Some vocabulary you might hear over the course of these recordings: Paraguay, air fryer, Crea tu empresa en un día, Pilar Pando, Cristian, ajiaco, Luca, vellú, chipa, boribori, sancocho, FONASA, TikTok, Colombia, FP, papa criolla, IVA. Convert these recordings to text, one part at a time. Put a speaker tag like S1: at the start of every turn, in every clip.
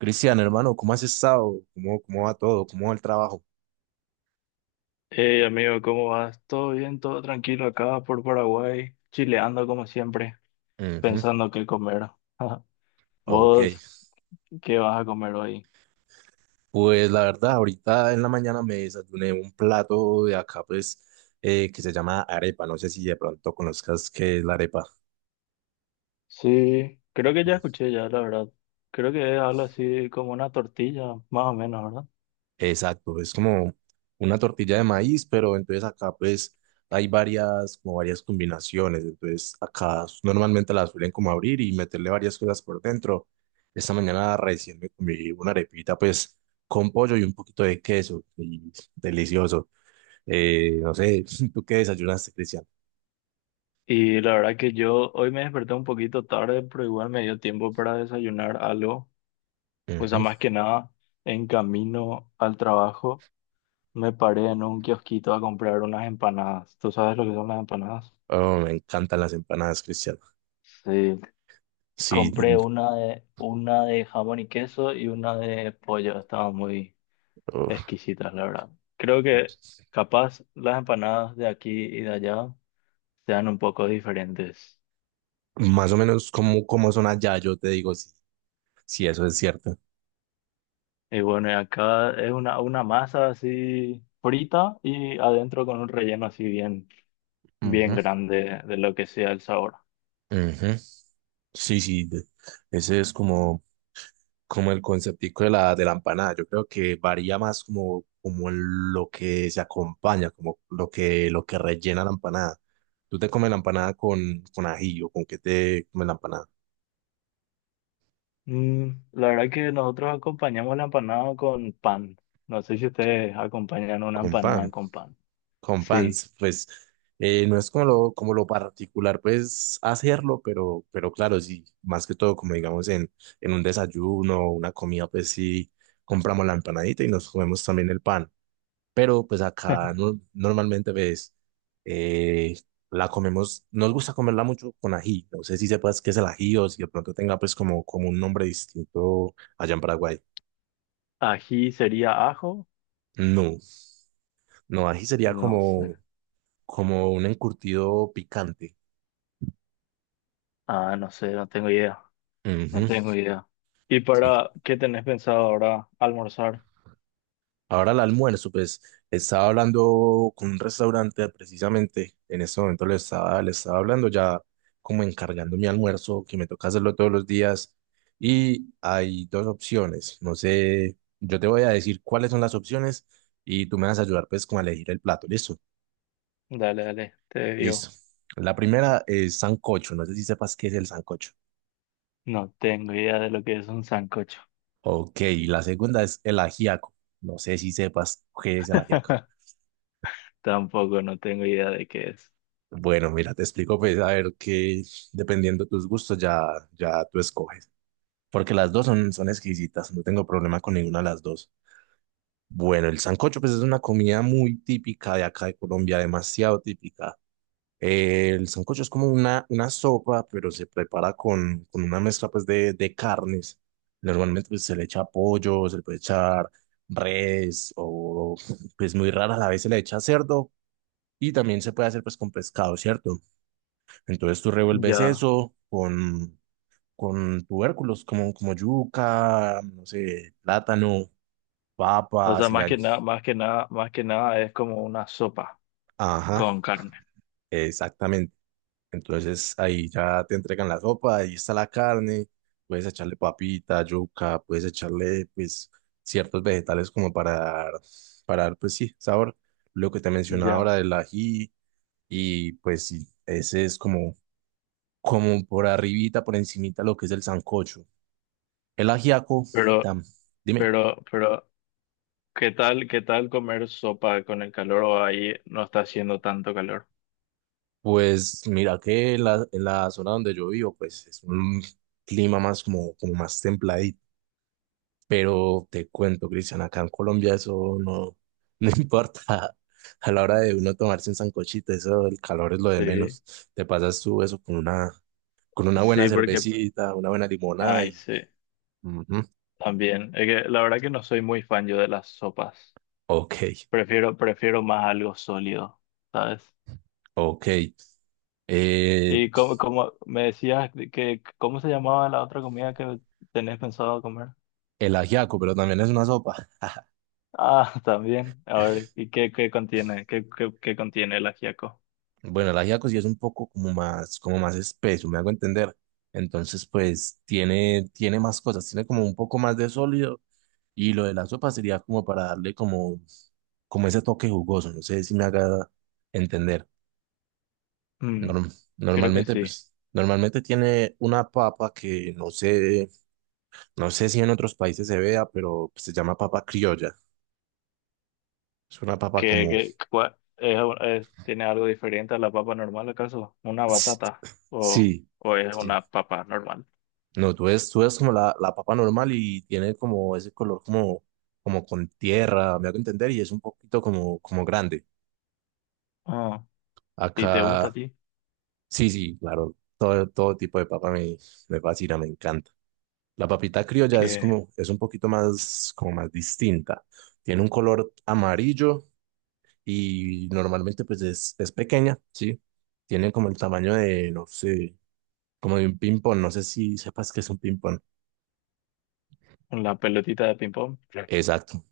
S1: Cristian, hermano, ¿cómo has estado? ¿Cómo va todo? ¿Cómo va el trabajo?
S2: Hey amigo, ¿cómo vas? ¿Todo bien? ¿Todo tranquilo acá por Paraguay? Chileando como siempre,
S1: Ujú.
S2: pensando qué comer.
S1: Ok,
S2: ¿Vos qué vas a comer hoy?
S1: pues la verdad, ahorita en la mañana me desayuné un plato de acá, pues, que se llama arepa. No sé si de pronto conozcas qué es la arepa.
S2: Sí, creo que ya escuché ya, la verdad. Creo que es algo así como una tortilla, más o menos, ¿verdad?
S1: Exacto, es como una tortilla de maíz, pero entonces acá pues hay varias, como varias combinaciones, entonces normalmente las suelen como abrir y meterle varias cosas por dentro. Esta mañana recién me comí una arepita pues con pollo y un poquito de queso, y delicioso. No sé, ¿tú qué desayunaste, Cristian?
S2: Y la verdad que yo hoy me desperté un poquito tarde, pero igual me dio tiempo para desayunar algo. O sea,
S1: Ujú.
S2: más que nada, en camino al trabajo me paré en un kiosquito a comprar unas empanadas. ¿Tú sabes lo que son las empanadas?
S1: Oh, me encantan las empanadas, Cristian.
S2: Sí.
S1: Sí,
S2: Compré
S1: mm,
S2: una de jamón y queso y una de pollo. Estaban muy
S1: oh,
S2: exquisitas, la verdad. Creo que capaz las empanadas de aquí y de allá sean un poco diferentes.
S1: más o menos como son allá, yo te digo si eso es cierto.
S2: Y bueno, y acá es una masa así frita y adentro con un relleno así bien, bien grande de lo que sea el sabor.
S1: Ujú. Sí, sí, ese es como, como el conceptico de la empanada. Yo creo que varía más como lo que se acompaña, como lo que rellena la empanada. ¿Tú te comes la empanada con ají o con qué te comes la empanada?
S2: Mm, la verdad que nosotros acompañamos la empanada con pan. No sé si ustedes acompañan una
S1: Con
S2: empanada
S1: pan.
S2: con pan.
S1: Con pan,
S2: Sí.
S1: pues no es como lo particular, pues hacerlo, pero claro, sí, más que todo, como digamos en un desayuno o una comida, pues sí, compramos la empanadita y nos comemos también el pan. Pero pues acá no- normalmente ves, la comemos, nos gusta comerla mucho con ají, no sé si sepas qué es el ají o si de pronto tenga pues como un nombre distinto allá en Paraguay.
S2: Ají sería ajo.
S1: No, no, ají sería
S2: No sé.
S1: como un encurtido picante.
S2: Ah, no sé, no tengo idea. No
S1: Ujú,
S2: tengo idea. ¿Y
S1: sí.
S2: para qué tenés pensado ahora almorzar?
S1: Ahora el almuerzo, pues estaba hablando con un restaurante precisamente, en este momento le estaba hablando ya como encargando mi almuerzo, que me toca hacerlo todos los días, y hay dos opciones, no sé, yo te voy a decir cuáles son las opciones y tú me vas a ayudar pues como a elegir el plato, ¿listo?
S2: Dale, dale, te
S1: Listo.
S2: digo.
S1: La primera es sancocho, no sé si sepas qué es el sancocho.
S2: No tengo idea de lo que es un sancocho.
S1: Ok, la segunda es el ajiaco, no sé si sepas qué es el ajiaco.
S2: Tampoco no tengo idea de qué es.
S1: Bueno, mira, te explico, pues, a ver que dependiendo de tus gustos ya, ya tú escoges. Porque las dos son exquisitas, no tengo problema con ninguna de las dos. Bueno, el sancocho, pues, es una comida muy típica de acá de Colombia, demasiado típica. El sancocho es como una sopa, pero se prepara con una mezcla, pues, de carnes. Normalmente, pues, se le echa pollo, se le puede echar res, o, pues, muy rara a la vez se le echa cerdo. Y también se puede hacer, pues, con pescado, ¿cierto? Entonces tú revuelves
S2: Ya.
S1: eso con tubérculos como yuca, no sé, plátano,
S2: O
S1: papa,
S2: sea, más que nada, más que nada, más que nada es como una sopa
S1: ajá,
S2: con carne.
S1: exactamente. Entonces ahí ya te entregan la sopa, ahí está la carne, puedes echarle papita, yuca, puedes echarle pues ciertos vegetales como para dar pues sí, sabor. Lo que te mencionaba ahora
S2: Ya.
S1: del ají y pues sí, ese es como por arribita, por encimita lo que es el sancocho. El ajiaco,
S2: Pero,
S1: tam, dime.
S2: pero, qué tal comer sopa con el calor o ahí no está haciendo tanto calor?
S1: Pues mira que en la zona donde yo vivo, pues es un clima más como más templadito. Pero te cuento, Cristian, acá en Colombia eso no importa. A la hora de uno tomarse un sancochito, eso, el calor es lo de
S2: Sí,
S1: menos. Te pasas tú eso con una buena
S2: sí, porque
S1: cervecita, una buena limonada
S2: ay,
S1: y
S2: sí,
S1: ujú,
S2: también. Es que la verdad que no soy muy fan yo de las sopas.
S1: ok,
S2: Prefiero, prefiero más algo sólido, ¿sabes?
S1: ok. Eh,
S2: Y como, como me decías que, ¿cómo se llamaba la otra comida que tenés pensado comer?
S1: el ajiaco, pero también es una sopa.
S2: Ah, también. A ver, ¿y qué, qué contiene? ¿Qué, qué, qué contiene el ajiaco?
S1: Bueno, el ajiaco sí es un poco como más, espeso, me hago entender. Entonces, pues tiene, tiene más cosas, tiene como un poco más de sólido y lo de la sopa sería como para darle como ese toque jugoso, no sé si me haga entender.
S2: Mm,
S1: Norm-
S2: creo que
S1: Normalmente,
S2: sí.
S1: pues, normalmente tiene una papa que no sé, no sé si en otros países se vea, pero se llama papa criolla. Es una papa
S2: ¿Qué,
S1: como,
S2: qué, cua- es- tiene algo diferente a la papa normal, acaso? ¿Una batata?
S1: sí,
S2: O es
S1: sí.
S2: una papa normal?
S1: No, tú ves como la papa normal y tiene como ese color como con tierra, me hago entender, y es un poquito como grande.
S2: Ah, ¿y te gusta a
S1: Acá,
S2: ti?
S1: sí, sí, claro, todo tipo de papa me fascina, me encanta. La papita criolla es como, es un poquito más, como más distinta. Tiene un color amarillo y normalmente pues es pequeña, sí. Tiene como el tamaño de, no sé, como de un ping-pong, no sé si sepas que es un ping-pong.
S2: Con la pelotita de ping-pong.
S1: Exacto.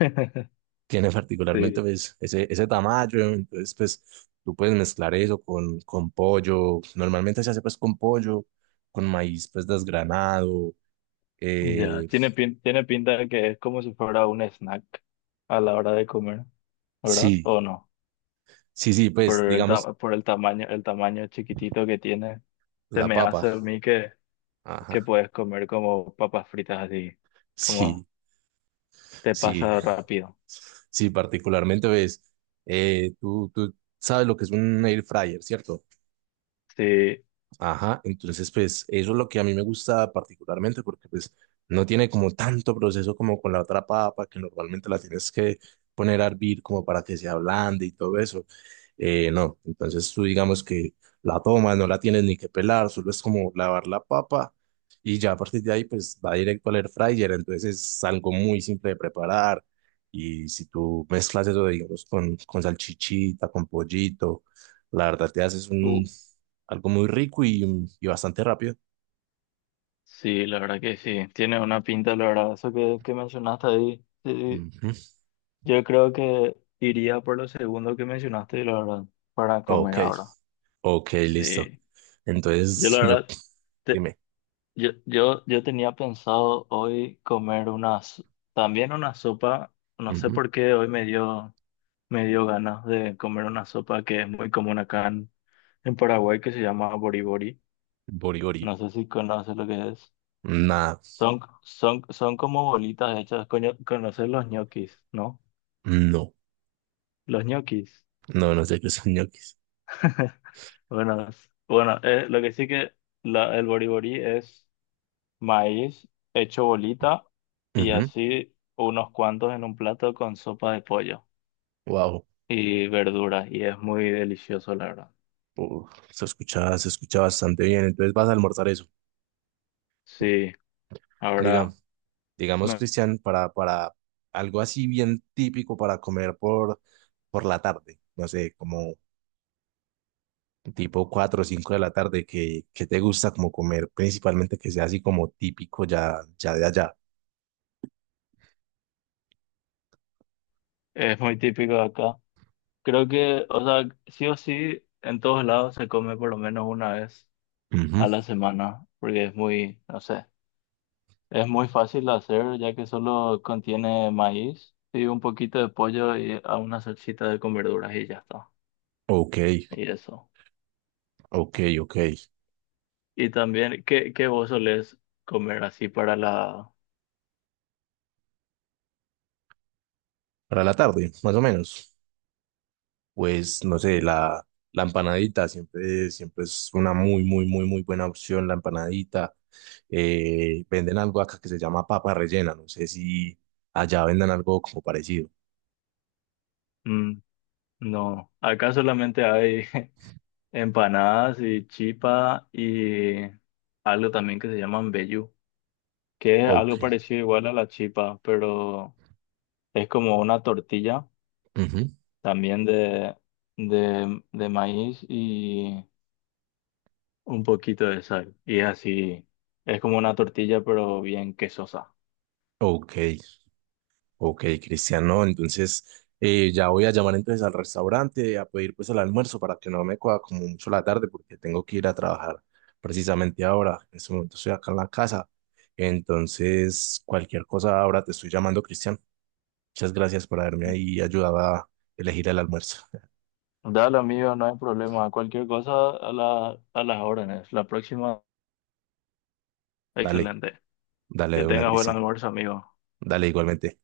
S1: Tiene particularmente
S2: Sí,
S1: pues, ese tamaño, entonces pues tú puedes mezclar eso con pollo, normalmente se hace pues con pollo, con maíz pues desgranado,
S2: ya.
S1: eh,
S2: Tiene, pin- tiene pinta de que es como si fuera un snack a la hora de comer, ¿verdad?
S1: sí,
S2: ¿O no?
S1: sí, sí,
S2: Por
S1: pues
S2: el,
S1: digamos
S2: ta- por el tamaño chiquitito que tiene, se
S1: la
S2: me
S1: papa,
S2: hace a mí que
S1: ajá,
S2: puedes comer como papas fritas así, como
S1: sí,
S2: te
S1: sí,
S2: pasa rápido.
S1: sí, particularmente pues tú sabes lo que es un air fryer, ¿cierto?
S2: Sí,
S1: Ajá, entonces pues eso es lo que a mí me gusta particularmente porque pues no tiene como tanto proceso como con la otra papa que normalmente la tienes que poner a hervir como para que se ablande y todo eso. No, entonces tú digamos que la tomas, no la tienes ni que pelar, solo es como lavar la papa y ya a partir de ahí pues va directo al air fryer, entonces es algo muy simple de preparar y si tú mezclas eso digamos con salchichita, con pollito, la verdad te haces
S2: uh,
S1: un algo muy rico y bastante rápido.
S2: sí, la verdad que sí. Tiene una pinta, la verdad, eso que mencionaste ahí. Sí,
S1: Ujú.
S2: yo creo que iría por lo segundo que mencionaste y la verdad, para comer
S1: Ok,
S2: ahora.
S1: ok, listo.
S2: Sí, yo
S1: Entonces,
S2: la
S1: yo,
S2: verdad, te-
S1: dime,
S2: yo tenía pensado hoy comer unas, también una sopa, no sé
S1: ujú.
S2: por qué hoy me dio ganas de comer una sopa que es muy común acá en Paraguay que se llama boribori.
S1: Borigori.
S2: No sé si conoces lo que es.
S1: Nada,
S2: Son, son, son como bolitas hechas, coño, conoces los ñoquis, ¿no?
S1: no,
S2: Los ñoquis.
S1: no, no sé qué son ñoquis.
S2: Buenas. Bueno, lo que sí que la, el boriborí es maíz hecho bolita y así unos cuantos en un plato con sopa de pollo
S1: Wow,
S2: y verduras y es muy delicioso, la verdad.
S1: se escucha bastante bien. Entonces vas a almorzar eso.
S2: Sí,
S1: Diga,
S2: ahora
S1: digamos,
S2: me-
S1: Cristian, para algo así bien típico para comer por la tarde. No sé, como tipo 4 o 5 de la tarde, que te gusta como comer? Principalmente que sea así como típico ya, ya de allá.
S2: es muy típico de acá. Creo que, o sea, sí o sí, en todos lados se come por lo menos una vez
S1: Ujú.
S2: a la semana porque es muy, no sé. Es muy fácil de hacer ya que solo contiene maíz y un poquito de pollo y a una salsita de con verduras y ya está.
S1: Ok,
S2: Y eso.
S1: ok, ok.
S2: Y también, ¿qué, qué vos solés comer así para la...
S1: Para la tarde, más o menos. Pues no sé, la empanadita siempre, siempre es una muy, muy, muy, muy buena opción, la empanadita. Venden algo acá que se llama papa rellena, no sé si allá vendan algo como parecido.
S2: Mm, no, acá solamente hay empanadas y chipa y algo también que se llaman vellú, que es
S1: Ok,
S2: algo parecido igual a la chipa, pero es como una tortilla
S1: ujú,
S2: también de maíz un poquito de sal. Y es así, es como una tortilla, pero bien quesosa.
S1: ok. Ok, Cristiano, entonces ya voy a llamar entonces al restaurante a pedir pues el almuerzo para que no me coja como mucho la tarde porque tengo que ir a trabajar precisamente ahora. En este momento estoy acá en la casa. Entonces, cualquier cosa ahora te estoy llamando, Cristian. Muchas gracias por haberme ahí ayudado a elegir el almuerzo.
S2: Dale, amigo, no hay problema. Cualquier cosa a la, a las órdenes. La próxima,
S1: Dale,
S2: excelente.
S1: dale
S2: Que
S1: de una,
S2: tengas buen
S1: Cristian.
S2: almuerzo, amigo.
S1: Dale igualmente.